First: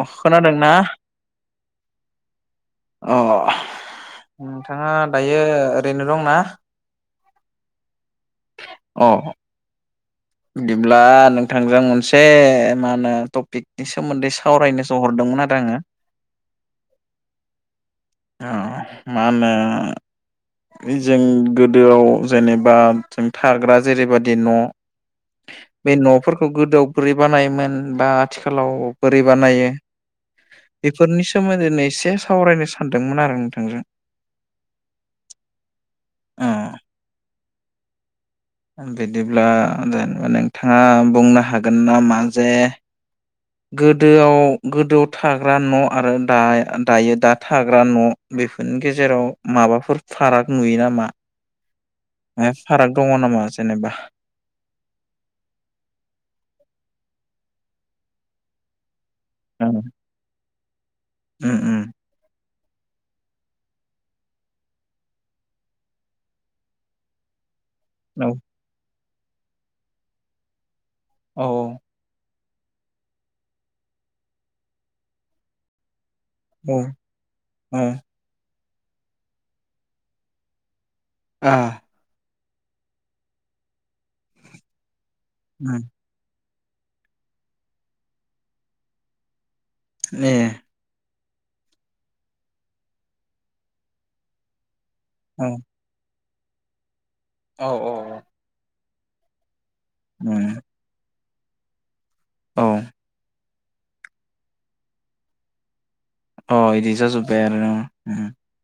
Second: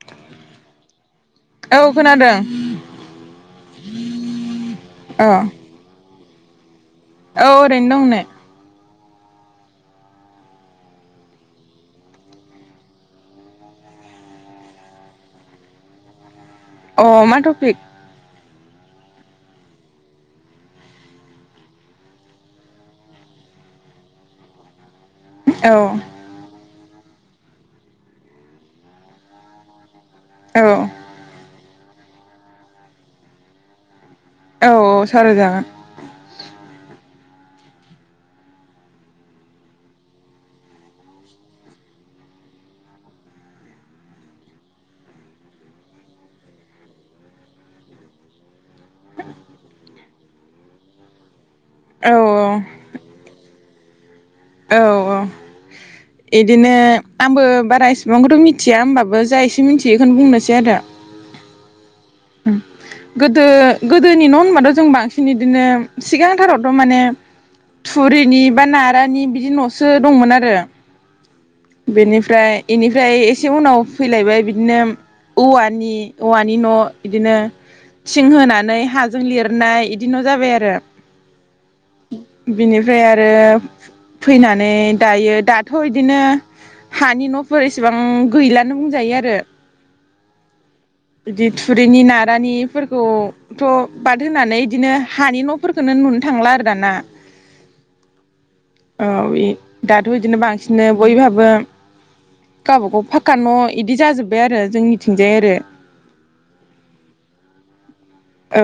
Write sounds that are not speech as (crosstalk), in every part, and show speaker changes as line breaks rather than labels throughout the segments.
अ' खोनादोंना?
औ खोनादों
अ' नोंथाङा
औ
दायो ओरैनो दंना?
औ ओरैनो दं नै।
अ दिब्ला नोंथांजों मोनसे मा होनो टपिकनि सोमोन्दै सावरायनोसो हरदों मोन आरो आङो।
अ' मा टफिक?
अ' मा होनो जों गोदोआव जेनेबा जों थाग्रा जेरैबादि न'
औ
बे न'फोरखौ गोदोआव बोरै बानायोमोन बा आथिखालाव बोरै बानायो
औ
बेफोरनि सोमोन्दैैनो एसे सावरायनो सानदोंमोन आरो नोंथांजों।
औ सावराय जागोन।
अ बिदिब्ला जेनेबा नोंथाङा बुंनो हागोन नामा जे गोदोआव गोदोआव थाग्रा न' आरो दा दायो दा थाग्रा न' बेफोरनि गेजेराव माबाफोर फाराग नुयो नामा?
औ
ओ फाराग दङ नामा जेनेबा?
औ औ इदिनो आंबो बारा इसेबांखौथ' मिथिया होमबाबो जा एसे
ओं
मिथियो इखोनो बुंनो सै आरो।
उम उम।
गोदो गोदोनि न' होनबाथ' जों बांसिन इदिनो सिगांथारावथ' माने
औ
थुरिनि बा नारानि बिदि न'सो दंमोन आरो।
औ
बेनिफ्राय इनिफ्राय एसे उनाव फैलायबाय बिदिनो औवानि औवानि न'
औ
दिनो
औ
थिं होनानै हाजों लिरनाय इदि न' जाबाय आरो।
ओ
बिनिफ्राय आरो फैनानै दायो दाथ'
उम
इदिनो हानि न'फोर एसेबां गैलानो बुंजायो आरो।
ए
इदि थुरिनि नारानिफोरखौथ' बाद होनानै इदिनो हानि न'फोरखौनो नुनो थांला आरो दाना।
औ औ औ।
औ इ दाथ' इदिनो बांसिनो बयहाबो
औ
गावबागाव फाखक्कानि न' इदि जाजोब्बाय आरो जोंनिथिंजाय आरो।
अ' इदि जाजोबाय आरो न'?
औ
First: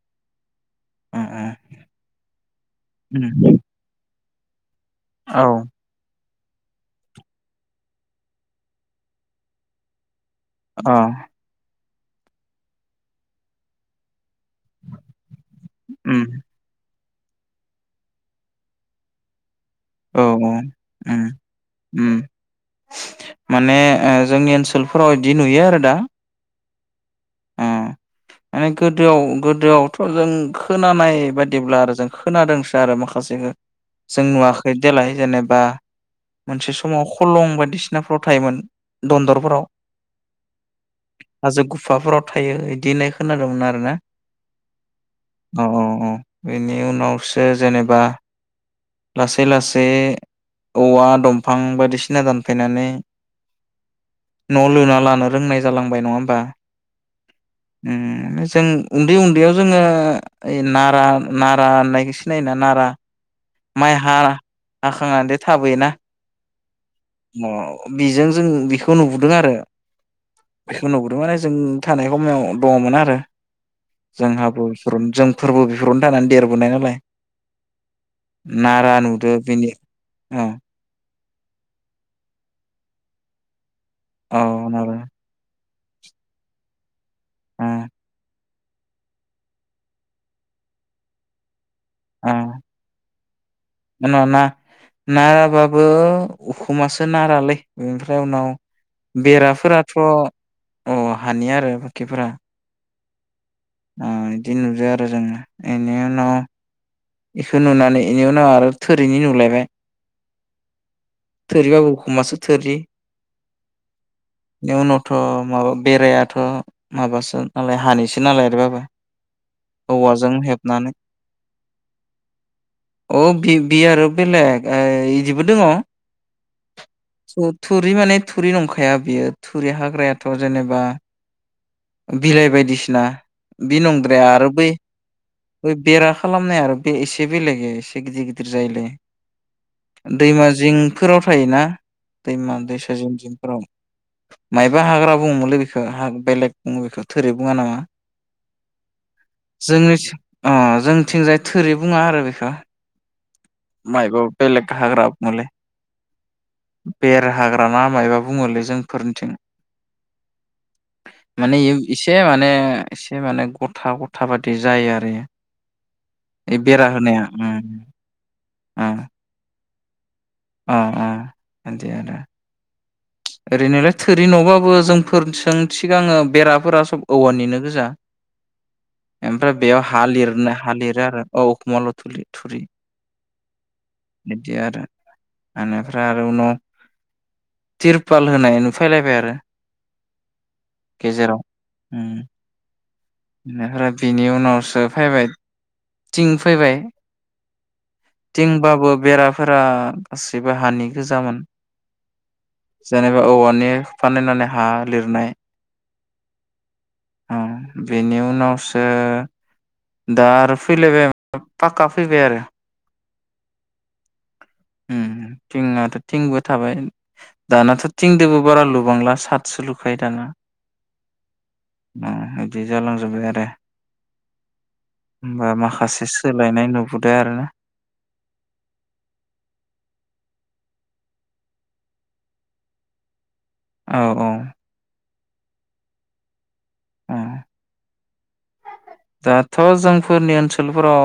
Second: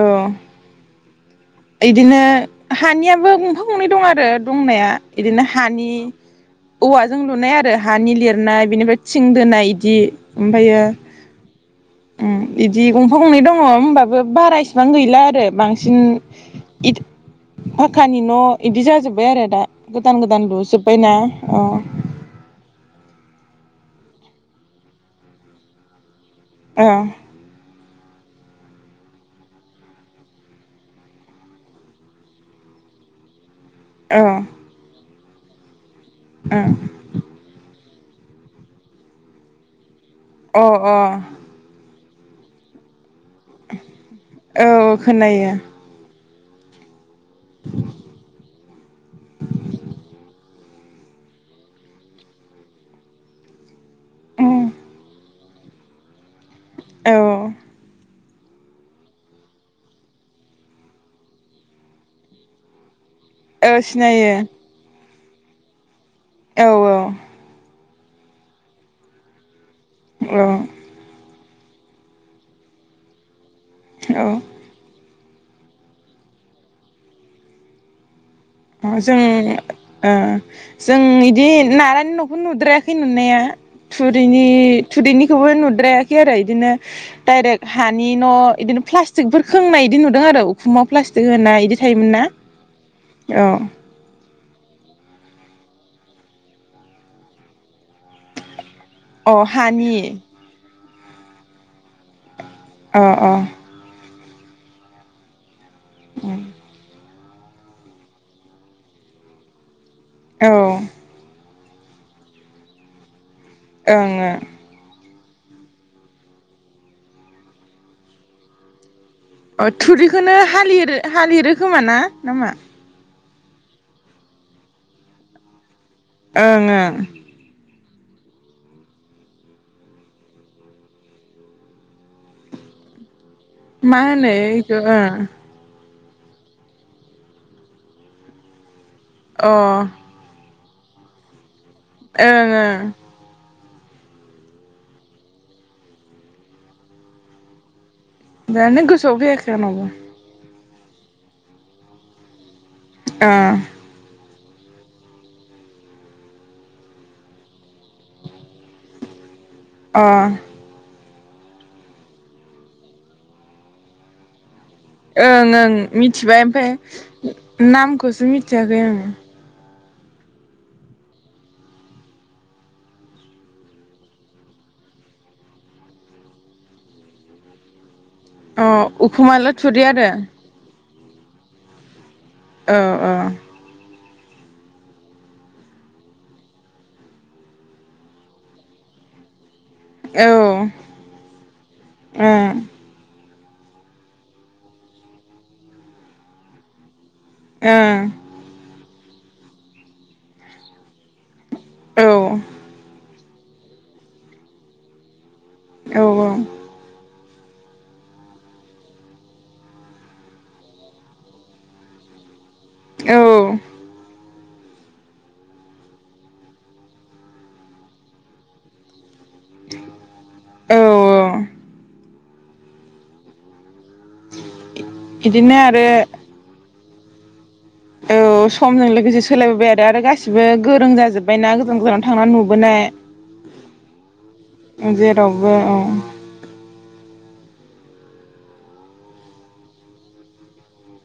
इदिनो हानियाबो
उम
गंफा गंनै दं आरो दंनाया इदिनो हानि औवाजों लुनाय आरो हानि लिरनाय बेनिफ्राय थिं दोनाय इदि। ओमफायो उम इदि गंफा गंनै दङ होमबाबो बारा इसिबां गैला आरो बांसिन इथ फाक्कानि न' इदि जाजोब्बाय आरो दा। गोदान
औ
गोदान लुजुब्बायना
उम
अ।
उम माने ओ जोंनि ओनसोलफोराव इदि नुयो आरो दा।
ओ
उम माने गोदोआव गोदोआवथ' जों खोनानाय बायदिब्ला आरो जों खोनादोंसो आरो माखासेखो।
ओ
जों नुवाखै देलाय जेनेबा मोनसे समाव खलं बायदिसिना थायोमोन दनदरफोराव
ओ अ
हाजो गुफाफोराव थायो बिदि होननाय खोनादोंमोन आरोना
अ औ खोनायो
औ औ औ बेनि उनावसो जेनेबा लासै लासै औवा दंफां बायदिसिना दानफैनानै
उम
न' लुना लानो रोंनाय जालांबाय नङा होमबा
औ
नो जों उन्दै उन्दैयाव जोङो ओइ नारा नारा होननायखौ सिनायोना नारा
औ
माइ हा
सिनायो।
थाबोयोना
औ औ।
बेजों जों बेखौ नुबोदों आरो
औ
बेखौ नुबोदों मे जों थानाय सम दङमोन आरो
औ औ
जोंहाब ज फोरबो बेफोरावनो थानानै देरबोनाय नालाय नारा
जों
नुदो बिनि औ
जोंनि बिदि नारानि न'खौ नुद्रायाखै नुनाया
औ नारा
थुरैनिखौबो नुद्रा आरो बिदिनो दडाइरेक्ट
ओ
हानि न' बिदिनो प्लास्टिकफोर खोंनाय बिदि नुदों आरो उखुमाव प्लास्टिक होनाय बिदि थायोमोन ना औ
मा ना नाराबाबो उखुमासो नारालै बेनिफ्राय उनाव
अ हानि
बेराफोराथ' औ हानि आरो बाखिफोरा
अ अ
आ बिदि नुदो आरो जोङो इनि उनाव बेखौ नुनानै बेनि उनाव आरो थोरिनि नुलायबाय
औ
थोरिबाबो उखुमासो थोरि।
आ ओङो
थ' माबा बेरायाथ' माबासो नालाय हानैसो नालाय आरोबाबो
अ
औवाजों
थुरिखौनो
हेबनानै
हालिरो हालिरो खोमा ना नामा
औ बि आरो बेलेग बिदिबो दङ
ओं ओं
थुरि माने थुरि नंखाया बियो थुरि हाग्रायाथ' जेनेबा बिलाइ बायदिसिना बे
मा
नंद्राया
होनो
आरो बै
इखौ ओं
बेरा खालामनाय आरो बे एसे बेलेग एसे गिदिर गिदिर जायोलाय
अ
जिंफोराव थायोना दैमा
ओं
दैसा जिं जिंफोराव। मायबा हाग्रा बुङोमलै बेखौ बेलेग बुङो बेखौ थोरै बुङा नामा
जानो गोसोआव फैयाखै आंनावबो
जोंनि अ जोंथिंजाय थोरि बुङा आरो बेखौ
अ।
मायबा बेलेग हाग्रा मोनलै बेर हाग्रा ना मायबा बुङोलै जोंफोरनिथिं
अ।
माने इयो इसे माने एसे माने गथा गथा बायदि जायो आरो
ओं मिथिबाय
बे
ओमफ्राय
बेरा होनाया ओ
नामखौसो मिथियाखै ओं
अ आ दे आरो ओरैनोलाय थोरि न'बाबो जोंफोरजों थिगाङो बेराफोरा सब औवानिनो गोजा
अ उखुमा
ओमफ्राय बेयाव
लाथुरि
हा
आरो
लिरनो हा लिरो आरो अ उखमा ल'थुलि
औ औ
बिदि आरो आरो बेनिफ्राय आरो उनाव तिरपाल होनाय फैलायबाय आरो
औ
गेजेराव ओम
(inaudible) ओ
बेनिफ्राय बिनि उनावसो फैबाय थिं फैबाय
औ
थिंबाबो बेराफोरा गासैबो हानि गोजामोन
औ
जेनेबा औवानि फानायनानै हा लिरनाय
औ औ
ओ बेनि उनावसो दा आरो फैलायबाय पक्का फैबाय आरो
औ
ओम थिंआथ थिंबो थाबाय दानाथ थिंजोंबो बारा लुबांला साथ सोलुखायो दाना
औ
अ बिदि जालांजोबबाय आरो होमबा
बिदिनो आरो
माखासे सोलायनाय नुब बाय आरोना
औ समजों लोगोसे सोलायबोबाय आरो आरो गासिबो गोरों जाजोब्बायना गोजान गोजानाव थांनानै नुबोनाय
औ औ
(unintelligible)
(inaudible) दाथ' जोंफोरनि ओनसोलफोराव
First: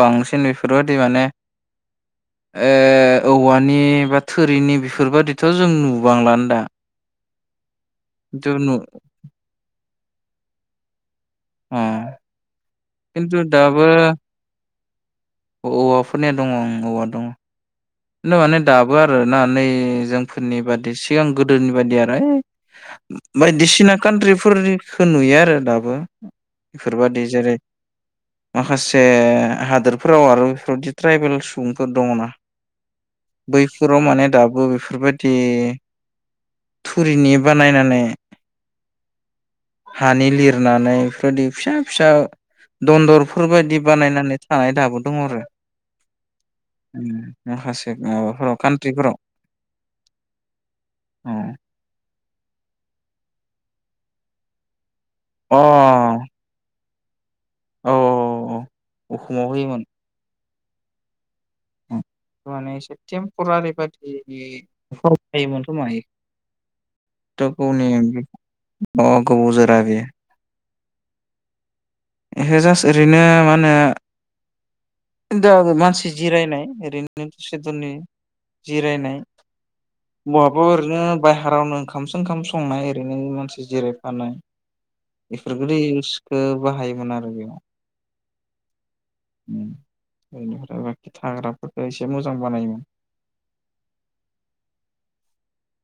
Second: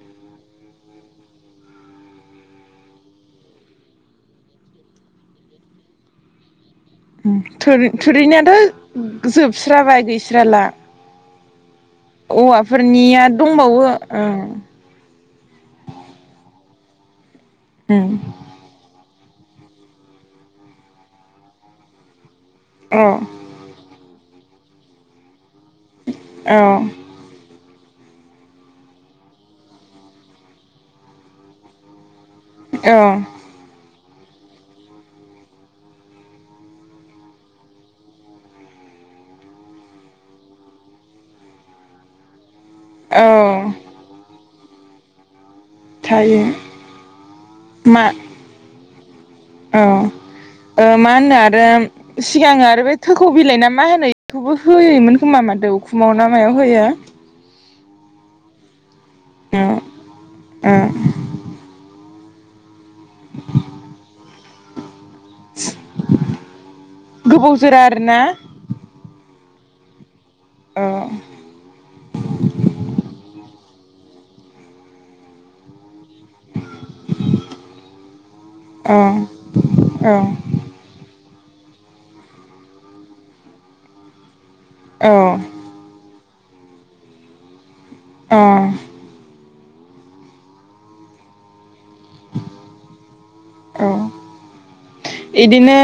बांसिन बेफोरबायाददि माने ओ औवानि बा थोरिनि बेफोरबायादिथजों नुबांलानो दा
ओम
खिन्थु नु
थुरिनायाथ' जोबस्राबाय गैस्राला
अ
औवाफोरनिया
खिन्थु
दंबावो
दाबो
ओ
औवाफोरनिया दंङ ओं औवा दङ
ओं
खिन्थु माने दाबो आरो फोर ना नै जोंफोरनि बादि सिगां गोदोनि बायदि आरो ऐ
औ
बायदिसिना कान्ट्रिफोरनिखौ नुयो आरो दाबो बेफोरबायदि जेरै माखासे हादोरफोराव आरो बेफोरबदि ट्राइबेल सुबुंफोर दंङना
औ
फोराव माने दाबो बेफोरबायदि थुरिनि बानायनानै हानि लिरनानै बेफोरबायदि फिसा फिसा
औ
दन्दरफोर बायदि बानायनानै थानाय दाबो दंङ आरो
थायो
माखासे
मा
माबाफोराव कान्ट्रिफोराव
औ ओ मा
अ
होनो आरो सिगां आरो बे थोखौ बिलाइ ना मा होनो बेखौबो होयोमोन खोमा
औ
मा दोखुमाव ना मायाव होयो
औ उखुमाव होयोमोन
ओ
माने एसे थेमपरारि बायदि
गोबाव जोरा आरोना
(unintelligible) बा बेयो
औ
बेखाय जास्ट ओरैनो मा होनो मानसि। जिरायनाय ओरैनो दसे दननि
औ
जिरायनाय।
औ
बहाबो ओरैनो बायहारावनो। ओंखामसो ओंखाम संनाय ओरैनो मानसि जिरायफानाय
औ
बेफोरफोरखौदि। बाहायोमोन आरो बेयाव।
ए।
बेनिफ्राय बाखि थाग्रा।
(inaudible) औ इदिनो।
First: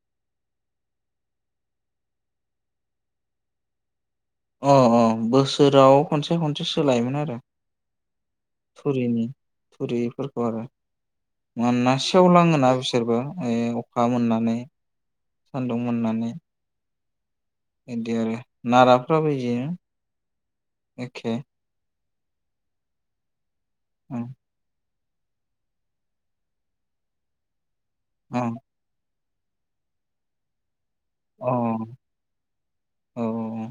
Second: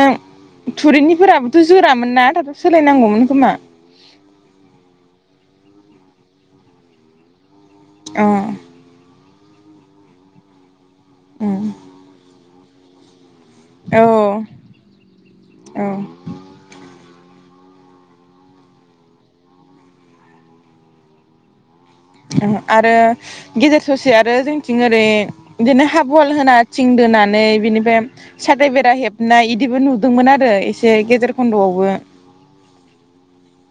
थुरिनिफोराबोथ जोरामोन न दाथ सोलायनांगौमोन खोमा।
अ अ बोसोराव खनसे खनसे सोलायोमोन आरो
अ
थुरिनि थुरिफोरखौ आरो
उम
मोनानोना सेवलाङोना बिसोरबो अखा
औ
मोननानै सान्दुं
औ
मोननानै बिदि आरो नाराफ्राबो बिदिनो एखे
आरो गेजेर ससे
अ
आरो जोंथिं बिदिनो हाब वाल होना थिं दोनानै बिनिफ्राय
अ
साथाइ बेरा हेब ना इदिबो नुदोंमोन आरो एसे गेजेर
औ
खन्द'आवबो
औ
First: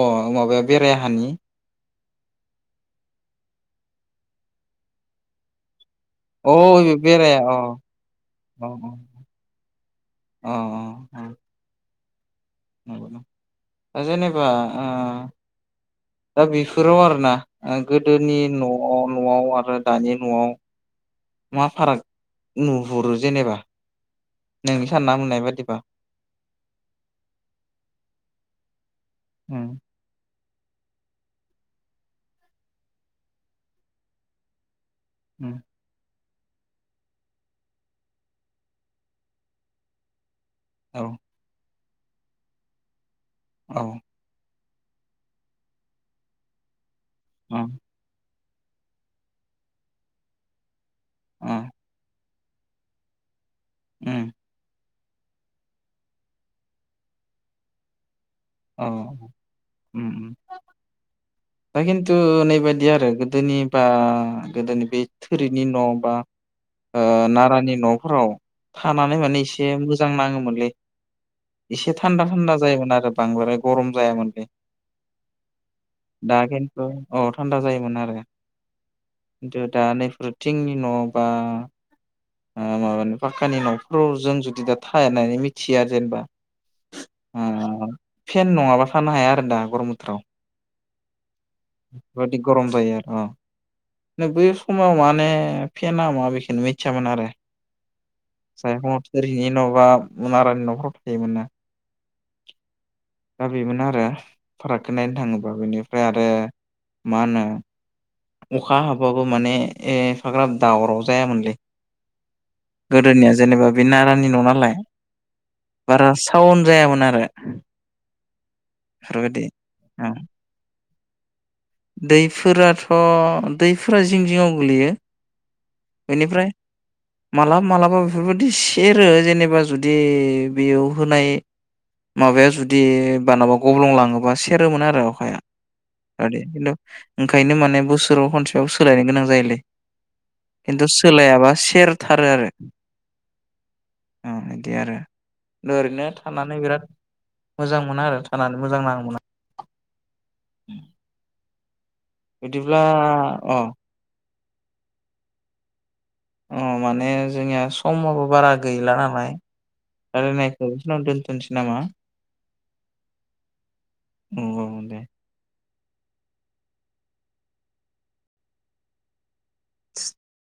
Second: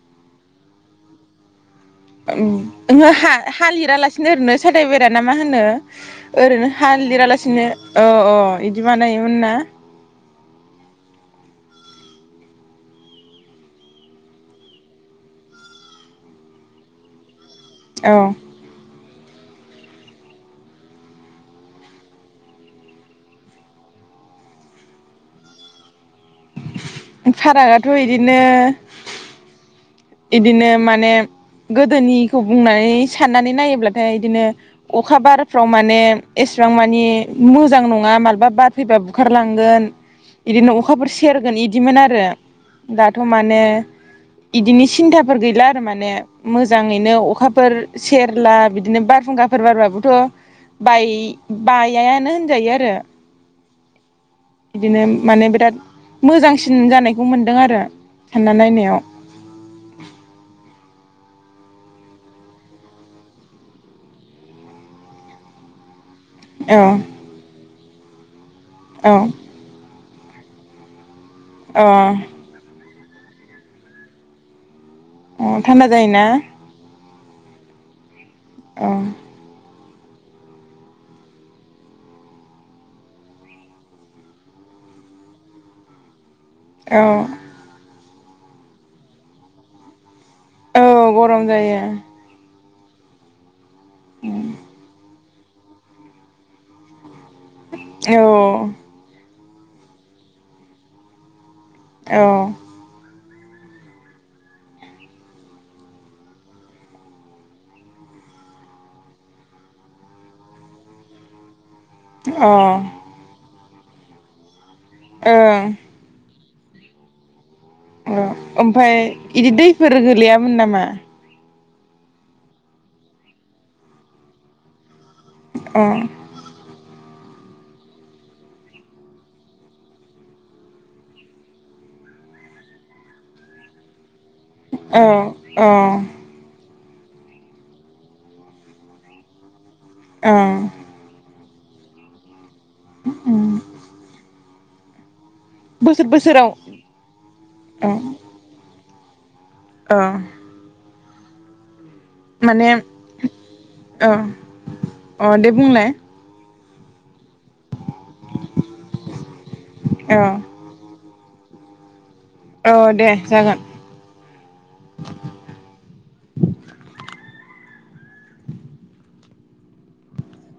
अ माबाया बेरायहानि
ओंम हा लिरालासिनो ओरैनो सथायबायरायाना मा होनो।
अ
ओरैनो
बे बेराया
हालदिरालासिनो अ अ बिदि बानायोमोन ना
औ औ दा जेनेबा दा बेफोराव आरोना
औ
गोदोनि न' न'आव आरो दानि न'आव मा फाराग नुहुरो जेनेबा नोंनि सानना मोननाय बादिबा
फारागाथ' बिदिनो
उम
इदिनो माने गोदोनिखौ बुंनानै साननानै नायोब्लाथाय इदिनो अखा
उम
बारफ्राव माने एसेबां मानि मोजां नङा माबबा बार फैबा बुखारलांगोन बिदिनो
औ
अखाफोर सेरगोन बिदिमोन आरो दाथ' माने
औ
बिदिनो सिन्थाफोर गैला आरो माने मोजाङैनो
अ
अखाफोर सेर ला बिदिनो बार फुंखाफोर बारबाबोथ' बाय
अ
बायानो होन जायो आरो
उम।
बिदिनो माने बिराद मोजांसिन जानायखौ मोनदों आरो सान्ना
औ
नायनायाव
उम दा खिन्थु नैबाददि आरो गोदोनि बा गोदोनि बे थोरिनि न' बा।
औ
आ नारानि न'फोराव
औ
थानानै माने एसे मोजां नाङोमोनलै एसे
अ
थान्दा थान्दा जायोमोन आरो बांद्राय गरम जायामोन बे
अ थान्दा जायोना
अ थान्दा जायोमोन आरो।
अ
खिन्थु दा नैफोरथिनि न' बा माबानि पाक्कानि न'फोराव जों जुदि दा थनानै मिथिया जेनबा
औ
फेन नङाबा फानो हाया आरो दा गरम बोथोराव
औ गरम जायो।
बेबायदि गरम जायो आरो अ बै समाव माने फेेन मा बेखौनो मिथियामोन आरो
औ
जेनबा बारानि न'खराव थायोमोन ना?
औ
दा बेमोन आरो फारागखौ नायनो थाङोबा बेनिफ्राय आरो मा होनो? अखा हाबाबो माने एफाग्राब दावराव जायामोनलै
अ ओं
गोदोनिया जेनेबा बे नारानि न' नालाय
ओं
टाउन जायामोन आरो
उम ओमफाय
बेफोरबायदि
इदि दैफोर गोलैयामोन नामा?
दैफोराथ' दैफोरा जिं जिंङाव गोलैयो।
अ
बेनिफ्राय मालाबा मालाबा बेफोरबायदि सेरो जेनेबा जुदि बेयाव होनाय माबाया जुदि बानाबा गब्लं लाङोबा सेरोमोन आरो
औ
अखाया।
औ
इदि खिन्थु ओंखायनो माने बोसोराव खनसेयाव सोलायनो गोनां जायोलै।
औ
खिन्थु सोलायाबा सेरथारो आरो।
उम।
ओ इदि आरो,
बोसोर
ओरैनो
बोसोराव
थानानै बिराद मोजां मोना आरो थानानै मोजां नाङो। (unintelligible)
ओ। माने
बिदिब्ला अ
ओ अ' दे बुंलाय?
अ' माने जोंनिया समाबो बारा गैला नालाय
औ
रायलायनायखौ बेखिनि आवनो दोनथन सै नामा?
औ दे जागोन।
औ औ दे (inaudible)